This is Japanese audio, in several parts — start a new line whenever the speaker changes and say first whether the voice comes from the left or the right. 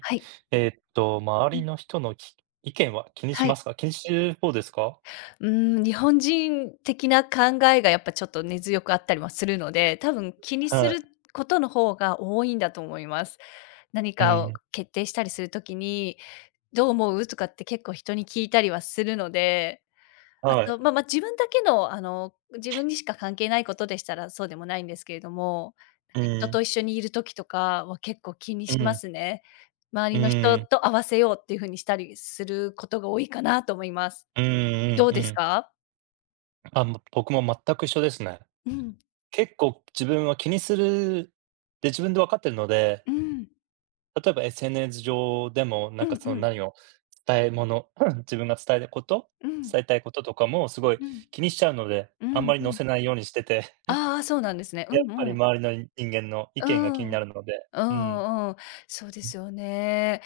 left: はい。
right: 周
left: う
right: り
left: ん。
right: の人のき意見は気にし
left: は
right: ま
left: い。
right: すか？気にする方ですか？
left: うーん、日本人的な考えがやっぱちょっと根強くあったりはするので、多分気にする
right: は
left: ことの方が多いんだと思います。何
right: い。う
left: かを
right: ん。
left: 決定したりする時に、「どう思う？」とかって結構人に聞いたりはするので、あ
right: はい。
left: と、自分だけの自分にしか関係ないことでしたらそうでもないんですけれども、
right: う
left: 人
right: ん。
left: と一緒にいる時とかは結構気に
right: う
left: しま
right: ん。
left: すね。周
right: う
left: りの人
right: ん。
left: と合わせようっていう風にしたりすることが多いかなと思います。
right: うんうん
left: どう
right: う
left: です
right: ん。
left: か？
right: あ、もう僕も全く一緒ですね。
left: うん、
right: 結構自分は気にするで自分で分かってるので、
left: うん、
right: 例えば SNS 上でも、な
left: う
right: ん
left: ん
right: かその
left: うん
right: 何を伝えもの 自分が伝えること、
left: うん
right: 伝えたいこととかもすごい
left: うん
right: 気にしちゃうので、
left: う
right: あんま
left: ん
right: り
left: う
right: 載
left: ん。
right: せないようにしてて、
left: ああ、そうなんですね。う
right: や
left: ん
right: っぱり
left: うん。
right: 周りの人間の意
left: う
right: 見が気に
left: ん。
right: なるので、
left: う
right: うん。
left: んうん。そうですよね。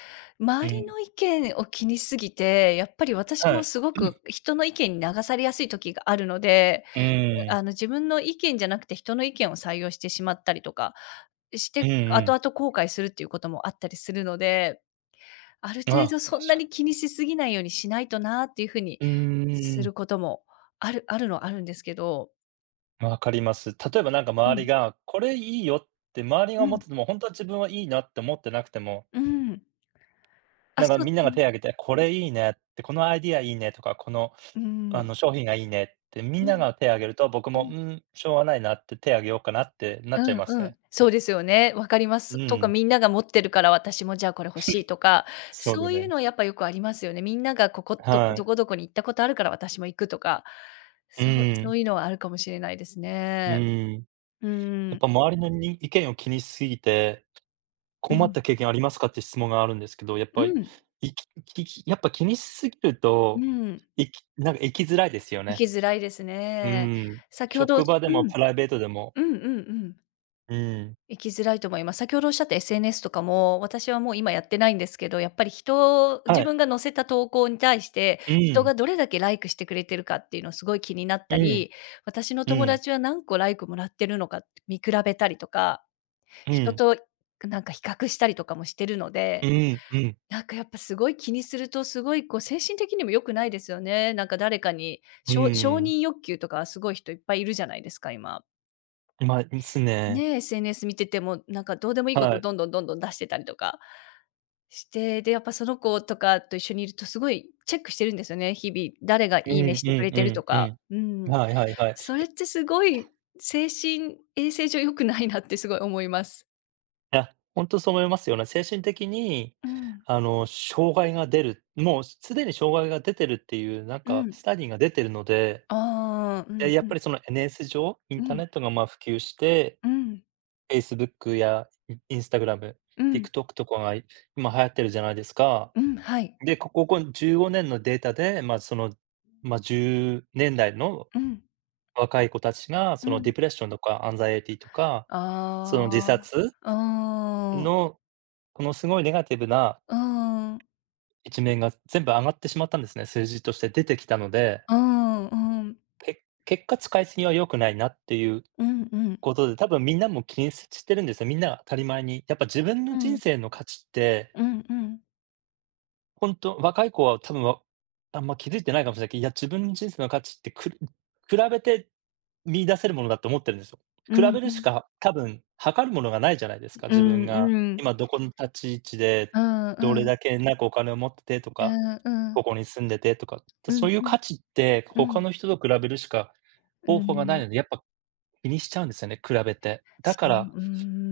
right: う
left: 周り
right: ん。
left: の意見を気にしすぎて、やっぱり私
right: は
left: も
right: い。
left: すごく人の意見に流されやすい時があるので、
right: うーん。
left: 自分の意見じゃなくて人の意見を採用してしまったりとかし
right: う
left: て、
right: んう
left: 後
right: ん。
left: 々後悔するっていうこともあったりするので、ある程
right: あ、
left: 度そん
right: 確
left: な
right: か
left: に気にしすぎないようにしないとなっていう風に
right: う
left: す
right: ーん、
left: ることもあるのはあるんですけど。
right: わかります。例えばなんか
left: う
right: 周り
left: ん。
right: が、これいいよって周りが
left: う
right: 思っ
left: ん。
right: てても、ほんとは自分はいいなって思ってなくても、
left: うん。あ、
right: なんか
left: そう、
right: みんな
left: う
right: が
left: ん。
right: 手挙げて、これいいねって、このアイディアいいねとか、この、
left: うーん。
right: 商品がいいねってみん
left: うん、
right: な
left: うん。
right: が手挙げると、僕
left: うんうんうんあそううんう
right: も、
left: んう
right: う
left: ん
right: ん、しょうがないなって手挙げようかなってなっ
left: う
right: ちゃい
left: ん
right: ます
left: うん
right: ね。
left: そうですよね。分かりま
right: う
left: す。とか、
right: ん。
left: みんなが持ってるから私もじゃあこれ欲しいとか、
right: そう
left: そ
right: だ
left: ういう
right: ね。
left: のやっぱよくありますよね。みんながここ、ど
right: は
left: ど
right: い。
left: こどこに行ったことあるから私も行くとか、
right: う
left: そうそ
right: ん。
left: ういうのはあるかもしれないです
right: う
left: ね。
right: ん。
left: う
right: やっ
left: ん。
right: ぱ周りのに意見を気にしすぎて
left: う
right: 困っ
left: ん。
right: た経験ありますかって質問があるんですけど、やっ
left: う
right: ぱり、
left: ん。
right: いきききやっぱ気にしすぎる
left: う
right: と、
left: ん。
right: なんか生きづらいですよ
left: 行
right: ね。
left: きづらいです
right: う
left: ね。
right: ん。
left: 先ほどう
right: 職場でもプ
left: ん。
right: ライベートでも。
left: うんうんうん。
right: うん。
left: 行きづらいと思います。先ほどおっしゃった SNS とかも、私はもう今やってないんですけど、やっぱり人を
right: は
left: 自
right: い。
left: 分が載せた投稿に対して、
right: う
left: 人
right: ん。
left: がどれだけライクしてくれてるかっていうのすごい気になっ
right: う
left: た
right: ん。
left: り、私の
right: う
left: 友
right: ん。
left: 達は何個ライクもらってるのか見比べたりとか、
right: う
left: 人
right: ん。
left: となんか比較したりとかもしてるの
right: う
left: で、
right: ん。うん。
left: なんかやっぱすごい気にすると、すごいこう精神的にも良くないですよね。なんか誰かに、
right: う
left: しょ承
right: ーん。
left: 認欲求とかすごい人いっぱいいるじゃないですか、今。
right: まあ、ですね。
left: ね、SNS 見てても、なんかどうでもいいこ
right: は
left: と
right: い。
left: どんどんどんどん出してたりとかして、で、やっぱその子とかと一緒にいるとすごいチェックしてるんですよね、日々。誰が
right: うん
left: いいねし
right: う
left: てくれ
right: んうん
left: てる
right: う
left: と
right: んうんうんう
left: か。
right: ん
left: うん。
right: まですねはいうんうんうんうんはいはいはい。
left: それってすごい精神衛生上良くないなってすごい思います。
right: いや、ほんとそう思いますよね。精神的に、
left: うん。
right: あの、障害が出る、もうすでに障害が出てるっていう、なん
left: う
right: か、
left: ん。
right: スタディが出てるので
left: ああ、う
right: え、
left: ん
right: やっ
left: う
right: ぱ
left: ん。
right: りその n s 上、イ
left: う
right: ンターネ
left: ん。
right: ットが、ま、普及して、
left: うん。
right: Facebook やイン Instagram、
left: うん。
right: TikTok とかが今流行ってるじゃないですか。
left: うん、はい。
right: で、こここ15年のデータで、ま、その、ま、10年代の
left: うん、
right: 若い子たちが、
left: う
right: その
left: ん。
right: ディプレッションとかアンザイエティとか、その自
left: あ
right: 殺
left: あ、うーん、
right: の、このすごいネガティブな
left: うーん、
right: 一面が全部上がってしまったんですね、数字として出てきたので、
left: うーん、うーん、
right: 結果使いすぎは良くないなっていう
left: うんうん、
right: ことで、多分みんなも気にしてるんですよ。みんなが当たり前に。やっぱ自分
left: う
right: の
left: ん
right: 人
left: う
right: 生の価値って、
left: ーん
right: ほんと若い子は多分あんま気づいてないかもしれないけど、いや、自分の人生の価値って比べて見出せるものだと思ってるんですよ。
left: う
right: 比
left: ー
right: べるし
left: ん
right: か多分測るものがないじゃないですか。
left: う
right: 自
left: ん
right: 分
left: う
right: が
left: んうん、
right: 今どこの立ち位置で、どれだけなんかお金を持っててとか、
left: う
right: ここに住んでてとか、
left: んう
right: そう
left: ん、
right: いう
left: うんうん、うんうん、うんう
right: 価値
left: ん、
right: って
left: うんうん、う
right: 他
left: ん、
right: の人と比べるしか方法がない
left: ん、
right: ので、やっぱ気にしちゃうんですよね、比べて。だか
left: そう、
right: ら
left: うー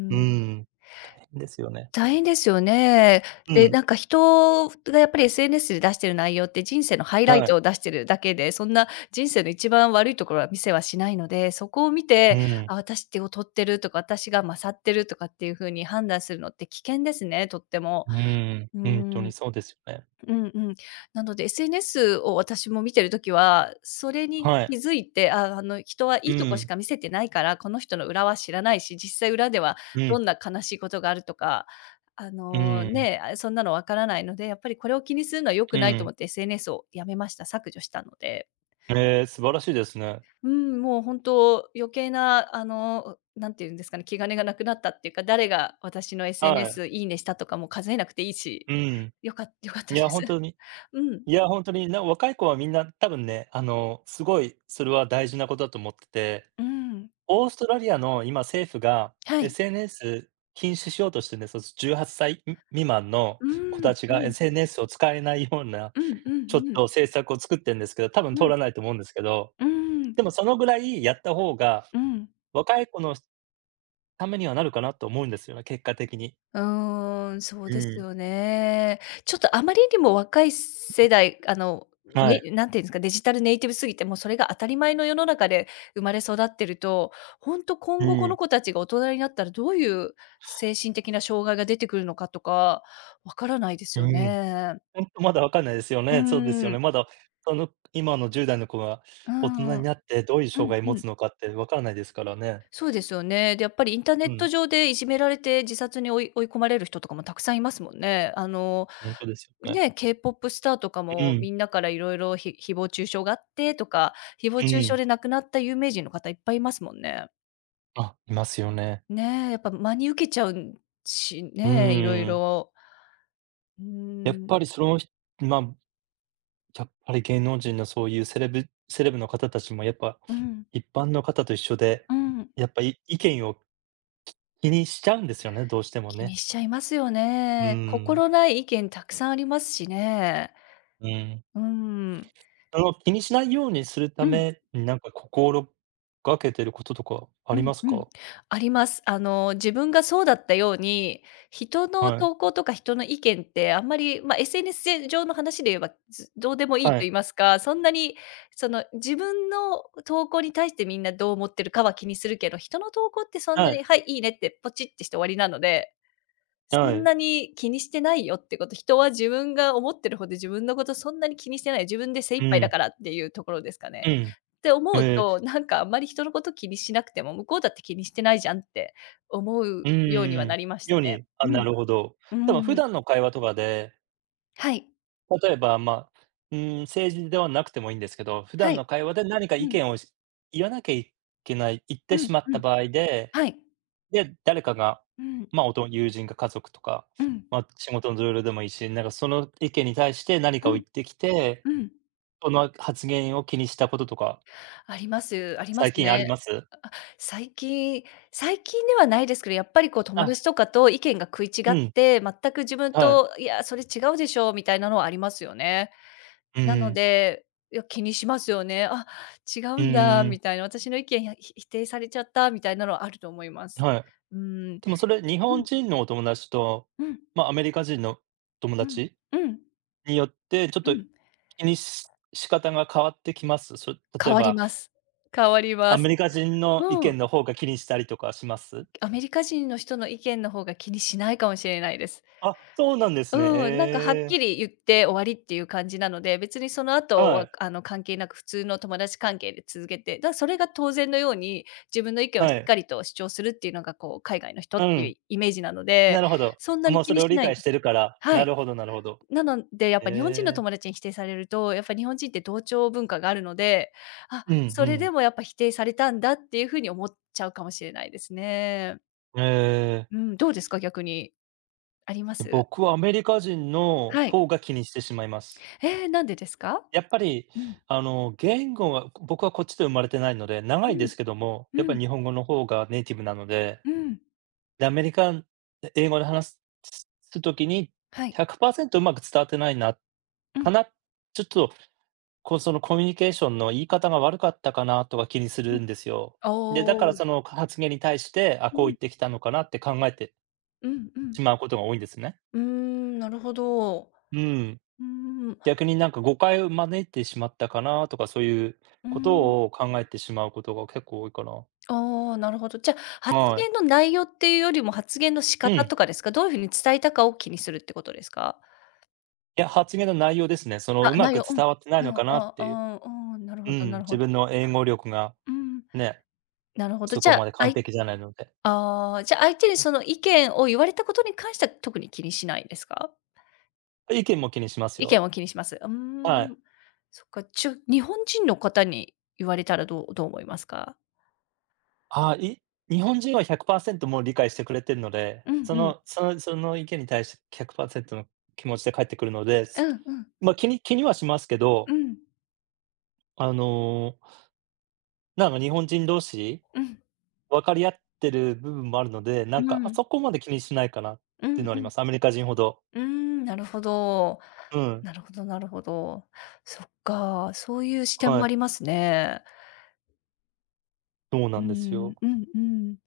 right: うー
left: ん。
right: ん。大変ですよね。
left: 大変ですよね。
right: う
left: で、
right: ん。
left: なんか人がやっぱり SNS で出してる内容って人生のハイライ
right: は
left: ト
right: い。
left: を出してるだけで、そんな人生の一番悪いところは見せはしないので、そこを見
right: う
left: て、
right: ん。
left: あ、私手を劣ってるとか、私が勝ってるとかっていう風に判断するのって危険ですね、とっても。
right: うん。
left: うー
right: うん、とに
left: ん。
right: そうですよね。
left: うんうん。なので SNS を私も見てる時は、それに
right: は
left: 気
right: い。
left: づいて、ああ、の人はい
right: う
left: いとこし
right: ん。
left: か見せてないから、この人の裏は知らないし、実際裏では
right: う
left: ど
right: ん。
left: んな悲しいことがあるとか、
right: うん。
left: ね、あ、そんなのわからないので、やっぱりこれを気にするのは良く
right: う
left: ないと
right: ん。
left: 思って SNS をやめました。削除したので。
right: ええ、素晴らしいですね。
left: うん、もう本当余計な、なんていうんですかね、気兼ねがなくなったっていうか、誰が私の
right: はい。
left: SNS「いいね」したとかも数えなくていいし、
right: うん。
left: よかった
right: い
left: で
right: や、ほん
left: す。
right: とに。
left: うん、
right: いや、ほんとに、な若い子はみんな多分ね、あの、すごいそれは大事なことだと思ってて、
left: うん。
right: オーストラリアの今政府が
left: はい。
right: SNS 禁止しようとしてるんです。18歳み未満の
left: う
right: 子
left: ー
right: た
left: ん、
right: ち
left: う
right: が
left: ん、
right: SNS を使えないような
left: うんう
right: ちょっ
left: んうん、
right: と政策を作ってんですけど、多分
left: う
right: 通
left: ん、
right: らないと思うんですけど、
left: うん、
right: でもそのぐらいやった方が、
left: うん。
right: 若い子のためにはなるかなと思うんですよね、結果的に。
left: うーん、そう
right: う
left: です
right: ん。
left: よね。ちょっとあまりにも若い世代、
right: はい。
left: ね、なんていうんですか、デジタルネイティブすぎて、もうそれが当たり前の世の中で生まれ育ってると、ほんと
right: う
left: 今後こ
right: ん。
left: の子たちが大人になったらどういう精神的な障害が出てくるのかとか、わからないです
right: う
left: よ
right: ん。
left: ね。
right: ほんとまだわかんないですよ
left: うー
right: ね。そうですよね。
left: ん。
right: まだ、その、今の10代の子が
left: うー
right: 大人
left: ん。う
right: になってどういう障
left: ん
right: 害持
left: うん。
right: つのかってわからないですからね。
left: そうですよね。で、やっぱりインターネ
right: う
left: ット
right: ん、
left: 上でいじめられて自殺に追い込まれる人とかもたくさんいますもんね。
right: ほんとですよね。
left: ね、K-POP スターとか
right: う
left: も
right: ん、
left: みんなからいろいろ誹謗中傷があってとか、誹謗
right: う
left: 中傷
right: ん。
left: で亡くなった有名人の方いっぱいいますもんね。
right: あ、いますよね。
left: ねえ、やっぱ真に受けちゃうし
right: う
left: ね、いろい
right: ーん。
left: ろうー
right: やっ
left: ん、
right: ぱりそのひま、やっぱり芸能人のそういうセレブセレブの方たちもやっぱ、
left: うん、
right: 一般の方と一緒で、
left: うん。
right: やっぱり意見を気にしちゃうんですよね、どうしても
left: 気
right: ね。
left: にしちゃいますよ
right: うー
left: ね。
right: ん、
left: 心ない意見たくさんありますしね。
right: うん。
left: うーん。
right: その気にしないようにするた
left: うん。
right: めに、なんか心がけてることとかあ
left: う
right: り
left: ん
right: ます
left: うん。
right: か？
left: あります。自分がそうだったように、人の
right: はい。
left: 投稿とか人の意見ってあんまり、まあ、SNS 上の話で言えば、ずどうでもいいと
right: は
left: 言い
right: い。
left: ますか、そんなにその自分の投稿に対してみんなどう思ってるかは気にするけど、人の投稿ってそんな
right: はい。
left: に「はい、いいね」ってポチってして終わりなので
right: は
left: そん
right: い。
left: なに気にしてないよってこと、人は自分が思ってるほど自分のことそんなに気にしてない、自分で精
right: う
left: 一杯だ
right: ん。
left: からっていうところですか
right: う
left: ね。
right: ん。
left: って思う
right: ええ。
left: と、なんかあんまり人のこと気にしなくても、向こうだって気にしてないじゃんって思う
right: うん
left: ように
right: うん
left: は
right: う
left: な
right: ん。
left: りました
right: よう
left: ね。
right: にあ、
left: う
right: な
left: ん。
right: るほど。
left: う
right: でも
left: んう
right: 普
left: ん。
right: 段の会話とかで
left: はい。
right: 例えば、まあ、うーん、政治ではなくてもいいんですけど、普
left: は
right: 段
left: い。
right: の会話で何か意
left: うん。
right: 見を言わなきゃいけない、言っ
left: う
right: てし
left: ん
right: まっ
left: う
right: た
left: ん。
right: 場合で、
left: はい。
right: で、誰かが、
left: うん。
right: まあ、友人か家族とか、
left: うん。
right: まあ、仕事の同僚でもいいし、なんかその意見に対して何
left: う
right: かを言
left: ん。
right: ってきて、
left: うん。
right: その発言を気にしたこととか、
left: ありますありま
right: 最
left: す
right: 近あり
left: ね。
right: ます？
left: 最近最近ではないですけど、やっぱりこう友
right: あ、
left: 達とかと意見が食い違
right: う
left: っ
right: ん、
left: て、全く自分
right: はい。
left: と「いや、それ違うでしょ」みたいなのはありますよね。
right: う
left: な
right: ー
left: の
right: ん、
left: で、いや、気にしますよね。「あ、違
right: う
left: うんだ」
right: ーん、
left: みたいな、私の意見や否定されちゃったみたいなのはあると思います。
right: はい。
left: うん、
right: でもそれ、日
left: う
right: 本
left: ん、
right: 人のお友達と、
left: うん、
right: まあ、アメリカ人の友
left: うん、
right: 達
left: うん、
right: によって、ちょっ
left: う
right: と
left: ん。
right: 気にし仕方が変わってきます？それ例
left: 変
right: え
left: わり
right: ば、
left: ます。変わり
right: ア
left: ます。
right: メリカ人の意
left: うん。
right: 見の方が気にしたりとかします？
left: アメリカ人の人の意見の方が気にしないかもしれないです。
right: あ、そうなんですね。
left: うん、なんかはっ
right: ええ。
left: きり言って終わりっていう感じなので、別にその後
right: は
left: は、
right: い、
left: 関係なく普通の友達関係で続けて、だからそれが当然のように、自分の意見を
right: は
left: しっ
right: い。
left: かりと主張するっていうのが、こう、海外の人っ
right: う
left: てい
right: ん、
left: うイメージなの
right: な
left: で、
right: るほど。
left: そんなに
right: もう
left: 気
right: それ
left: に
right: を
left: し
right: 理
left: ないん
right: 解
left: で
right: して
left: す。
right: るから、
left: は
right: な
left: い。
right: るほどなるほど。
left: なので、やっぱ日本人の
right: ええ。
left: 友達に否定されると、やっぱ日本人って同調文化があるので、あ、
right: うんう
left: それで
right: ん。
left: もやっぱ否定されたんだっていう風に思っちゃうかもしれないですね。
right: え
left: うん、どうですか？逆に。ありま
right: え、
left: す？
right: 僕はアメリカ人の
left: はい。
right: 方が気にしてしまいます。
left: ええ、なんでですか？
right: やっぱり、
left: うん、
right: あの、言語は僕はこっちで生まれてないので、長
left: う
right: いで
left: ん、
right: すけども、やっ
left: う
right: ぱり
left: ん、
right: 日本語の方がネイティブなので
left: うん。
right: で、アメリカン英語で話す時に、
left: はい。
right: 100%うまく伝わってないな、
left: う
right: か
left: ん、
right: な、ちょっと、こう、そのコミュニケーションの言い方が悪かったかなとか気にす
left: うん。
right: るんですよ。で、だ
left: お
right: からそ
left: お
right: の発言に対して、あ、
left: う
right: こう言
left: ん、
right: ってきたのかなって考えて
left: うん、うん。
right: しまうことが多いんですね。
left: うーん、なるほど。う
right: うん。
left: ーん、う
right: 逆になんか誤解を招いてしまったかなとか、そういう
left: ー
right: こ
left: ん。
right: とを考えてしまうことが結構多いかな。
left: ああ、なるほど。じゃ、発
right: は
left: 言
right: い。
left: の内容っていうよりも、発言の仕
right: う
left: 方
right: ん。
left: とかですか？どういう風に伝えたかを気にするってことですか？
right: いや、発言の内容ですね。その
left: あ、
right: うま
left: 内
right: く
left: 容うん。
right: 伝わってないの
left: うん、
right: かなっ
left: あ
right: ていう。
left: あ、うん、なる
right: う
left: ほど
right: ん、
left: なる
right: 自
left: ほど。
right: 分の英語力が
left: うん、
right: ね、
left: なるほど。
right: そ
left: じ
right: こ
left: ゃあ、
right: まで
left: あ
right: 完
left: い
right: 璧じゃないので。
left: ああ、じゃ、相手にその意見を言われたことに関しては特に気にしないですか？
right: 意見も気にします
left: 意
right: よ。
left: 見を気にします。うー
right: は
left: ん。
right: い。
left: そっか、日本人の方に言われたらどう思いますか？
right: ああ、日本人は100%もう理解してくれてるので、
left: うん
right: そ
left: うん。
right: のそのその意見に対して100%の気持ちで返ってくるので、
left: うんうん。
right: ま、気にはしますけど、
left: うん。
right: あの、なんか日本人同士、
left: うん。
right: 分かり合ってる部分もあるので、な
left: う
right: んか、あ、
left: ん。
right: そこまで気にしないかなっ
left: う
right: ていう
left: ん
right: のはあ
left: う
right: りま
left: ん。
right: す。アメリカ人ほど。
left: うーん、なるほど。
right: うん、
left: なるほどなるほど。そっか、そういう視点
right: は
left: もあ
right: い、
left: りますね。
right: そうな
left: うー
right: んですよ。
left: ん、うんうん。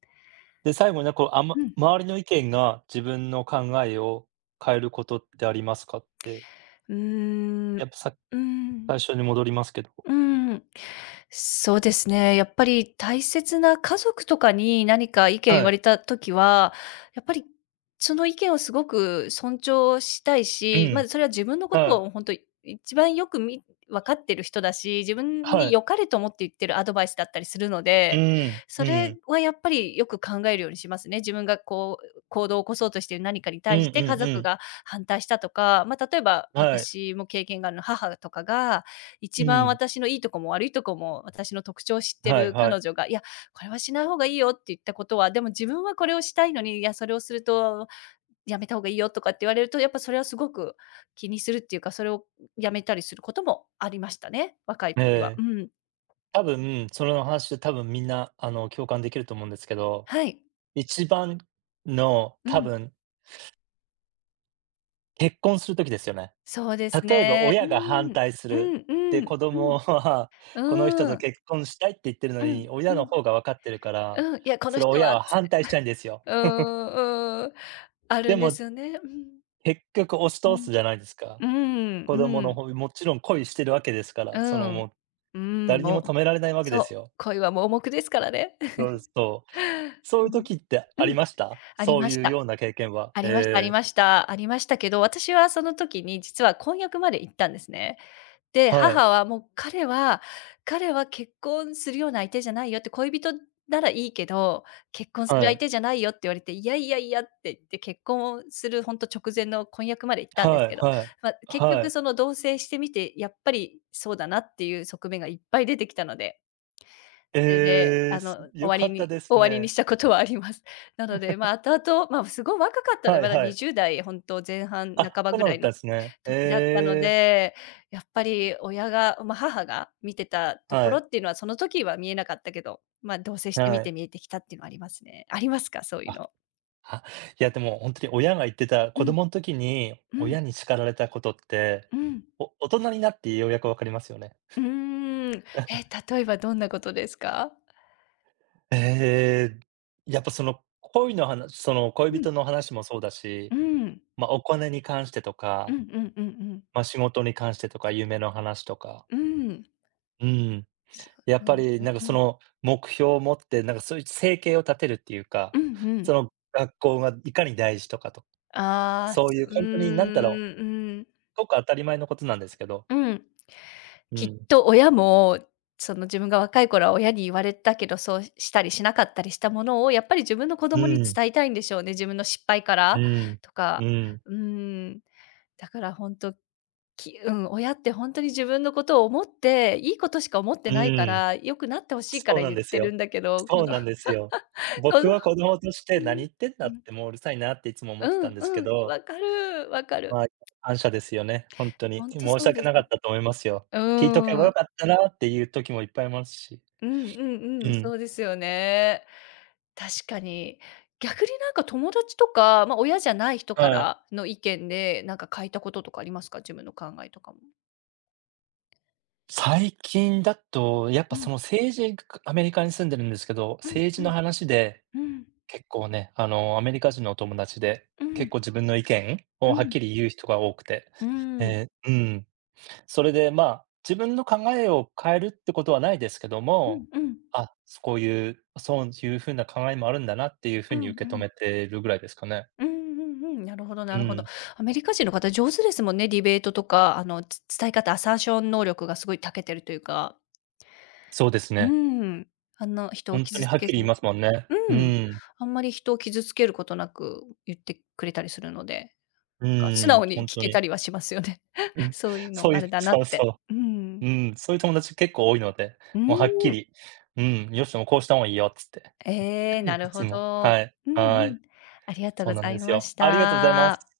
right: で、最後に、こう、あま
left: うん。
right: 周りの意見が自分の考えを変えることってありますかって、
left: うーん。
right: や
left: う
right: っぱ、
left: ーん。
right: 最初に戻りますけど。
left: うーん。そうですね。やっぱり大切な家族とかに何か意見言
right: は
left: わ
right: い。
left: れた時は、やっぱりその意見をすごく尊重したい
right: う
left: し、
right: ん。
left: それは自分のこ
right: は
left: と
right: い。
left: を本当一番よく分かってる人だし、自分
right: は
left: に
right: い。
left: 良かれと思って言ってるアドバイスだったりするの
right: う
left: で、
right: ん、
left: そ
right: う
left: れ
right: ん。
left: はやっぱりよく考えるようにしますね。自分がこう行動を起こそうとしている何かに
right: うんう
left: 対して家
right: んう
left: 族
right: ん。
left: が反対したとか、まあ、例えば
right: はい。
left: 私も経験があるの母とかが
right: う
left: 一番
right: ん。
left: 私のいいとこも悪いとこも私の特徴を知って
right: はい
left: る
right: は
left: 彼
right: い。
left: 女が「いや、これはしない方がいいよ」って言ったことは、でも自分はこれをしたいのに「いや、それをするとやめた方がいいよ」とかって言われると、やっぱそれはすごく気にするっていうか、それをやめたりすることもありましたね、若い
right: え
left: 時は。
right: え。
left: うん。
right: 多分、その話、多分みんな、あの、共感できると思うんですけど、
left: はい。
right: 一番の、
left: う
right: 多
left: ん。
right: 分、結婚する時ですよね。
left: そうです
right: 例えば
left: ね。う
right: 親が反
left: ん。
right: 対す
left: う
right: る。
left: ん
right: で、
left: うん。
right: 子
left: う
right: 供はこの人
left: ん。う
right: と
left: ーん。
right: 結婚したいって言ってるの
left: うん
right: に、
left: う
right: 親の
left: ん。
right: 方が分かってるから、
left: うん、いや、この
right: それ
left: 人
right: 親
left: はっ
right: は
left: つっ
right: 反
left: て。
right: 対したいんですよ。
left: うーん、うーん。あ
right: で
left: るんで
right: も
left: すよね。うん。
right: 結局押し
left: う
right: 通す
left: ん。
right: じゃないですか。
left: うん、
right: 子供
left: う
right: の
left: ん。
right: 方もちろん恋してるわけですか
left: う
right: ら、その
left: ん。う
right: もう
left: ーん、
right: 誰に
left: も
right: も止
left: う
right: められないわけで
left: そう、
right: すよ。
left: 恋は盲目ですからね。
right: そうです、そう。そう
left: う
right: いう
left: ん。
right: 時って
left: う
right: あり
left: ん、
right: ました？
left: あり
right: そう
left: まし
right: いう
left: た。
right: ような経験は。
left: ありましたあり
right: ええ、
left: ました。ありましたけど、私はその時に実は婚約まで行ったんですね。で、
right: はい
left: 母はもう彼は結婚するような相手じゃないよって、恋人ならいいけど、結婚す
right: は
left: る相
right: い
left: 手じゃないよって言われて、いやいやいやって言って、結婚をするほんと直前の婚約まで行ったんです
right: は
left: け
right: い
left: ど、
right: はい
left: ま、結
right: は
left: 局
right: い。
left: その同棲してみて、やっぱりそうだなっていう側面がいっぱい出てきたのでそれで、
right: ええ、す
left: 終
right: よ
left: わ
right: か
left: り
right: った
left: に
right: です
left: 終わりに
right: ね。
left: したことはあります。なので、まあ、後々、まあ、すごい若かったので、
right: はい
left: まだ
right: はい。
left: 20代ほんと前半
right: あ、
left: 半ば
right: そう
left: ぐ
right: なん
left: ら
right: だっ
left: い
right: た
left: の
right: んですね。
left: 時だったの
right: ええ、
left: で、やっぱり親が、ま、母が見てたとこ
right: は
left: ろ
right: い、
left: っていうのは、その時は見えなかったけど、ま、同棲して
right: は
left: みて
right: い。
left: 見えてきたっていうのはありますね。ありますか？そういう
right: あ、
left: の。
right: は、いや、でもほんとに親が言ってた、
left: う
right: 子
left: ん、
right: 供ん時に
left: うん、
right: 親に叱られたことって、
left: うん。
right: お大人になってようやく分かりますよね。
left: うーん。例えばどんなことですか？
right: ええ、やっぱその恋のはなその恋
left: う
right: 人
left: ん、
right: の話もそうだし、
left: うん。
right: ま、お金に関してと
left: うんう
right: か、
left: んうんうん。
right: ま、仕事に関してとか、夢の話とか、
left: うーん。
right: うん、
left: そ
right: やっ
left: う、そう
right: ぱ
left: で
right: り
left: すね。
right: なんか
left: う
right: そ
left: ん。
right: の目標を持って、なんかそういう生計を立てるっていう
left: う
right: か、
left: んうん。
right: その学校がいかに大事とかと
left: ああ、
right: そういう
left: うー
right: ほんとになんだろ
left: ん、うん、
right: う、ごく当たり前のことなんですけど、
left: うん。
right: う
left: きっ
right: ん、
left: と親も、その自分が若い頃は親に言われたけど、そうしたりしなかったりしたものを、やっぱり自分の子
right: う
left: 供に
right: ん、
left: 伝えたいんでしょうね。自分の失敗か
right: う
left: ら
right: ん、
left: と
right: う
left: か、
right: ん、
left: うーん。だからほんと、うん、親ってほんとに自分のことを思って、いいことしか思っ
right: う
left: てないか
right: ん、
left: ら、良くなって欲しいか
right: そう
left: ら
right: なん
left: 言っ
right: です
left: てる
right: よ。
left: んだけど、こ
right: そう
left: の
right: なんですよ。
left: こ
right: 僕
left: のう
right: は子供として何
left: ん、
right: 言ってん
left: う
right: だっ
left: ん、
right: て、もううるさいなっていつも思
left: う
right: ってたん
left: ん
right: です
left: う
right: け
left: ん、
right: ど、
left: わかる、わかる。
right: まあ、感謝ですよね、ほんとに。
left: ほんと
right: 申
left: そ
right: し
left: う
right: 訳
left: です
right: なか
left: ね。
right: ったと思いますよ。
left: う
right: 聞いとけば
left: ー
right: 良
left: ん。
right: かったなっていう時もいっぱいいますし。
left: うんうん
right: う
left: うん、そ
right: ん、
left: うですよね。確かに。逆になんか友達とか、まあ、親じゃない人か
right: はい。
left: らの意見で、なんか変えたこととかありますか？自分の考えとかも。
right: 最近だと、やっぱ
left: う
right: そ
left: ん、
right: の政治アメリカに住んでるんですけど、
left: うん、
right: 政治
left: う
right: の
left: ん、
right: 話で
left: うん、
right: 結構ね、あの、アメリカ人のお友達で、
left: う
right: 結
left: ん、
right: 構自分の意見
left: う
right: をはっ
left: ん、
right: きり言う人が多くて、
left: うーん。
right: えーうん。それで、まあ、自分の考えを変えるってことはないですけど
left: う
right: も、
left: ん、うん。
right: あ、こういう、そういうふうな考えもあるんだなっていうふう
left: うん、
right: に受け止
left: うん。
right: めてるぐらいですかね。
left: うんうんうんうんうんうんうんうんうんうんうんうんうんなるほど
right: う
left: なるほど。
right: ん、
left: アメリカ人の方上手ですもんね、ディベートとか、伝え方、アサーション能力がすごい長けてるというか。
right: そうです
left: う
right: ね。
left: ん。あの人を
right: 本当に
left: 傷つ
right: はっ
left: け
right: きり
left: ず
right: 言い
left: に
right: ますもんね。う
left: うん。
right: ん、
left: あんまり人を傷つけることなく言ってくれたりするので、なん
right: う
left: か素
right: ん、
left: 直に
right: 本
left: 聞
right: 当
left: けた
right: に。
left: りはしますよね。
right: う ん、
left: そういうの
right: そう
left: も
right: い
left: あ
right: う
left: れだなっ
right: そう
left: て。
right: そ
left: う
right: う。
left: ん。
right: うん、そういう友達結構多いので、
left: う
right: もうはっき
left: ん。
right: り、うん、よしもこうした方がいいよっつって。
left: ええ、な
right: い
left: る
right: つ
left: ほ
right: も
left: ど。
right: はい、
left: うんう
right: はい。
left: ん。ありがとう
right: そ
left: ご
right: うなん
left: ざ
right: で
left: い
right: す
left: ま
right: よ。
left: し
right: ありがとうございま
left: た。
right: す。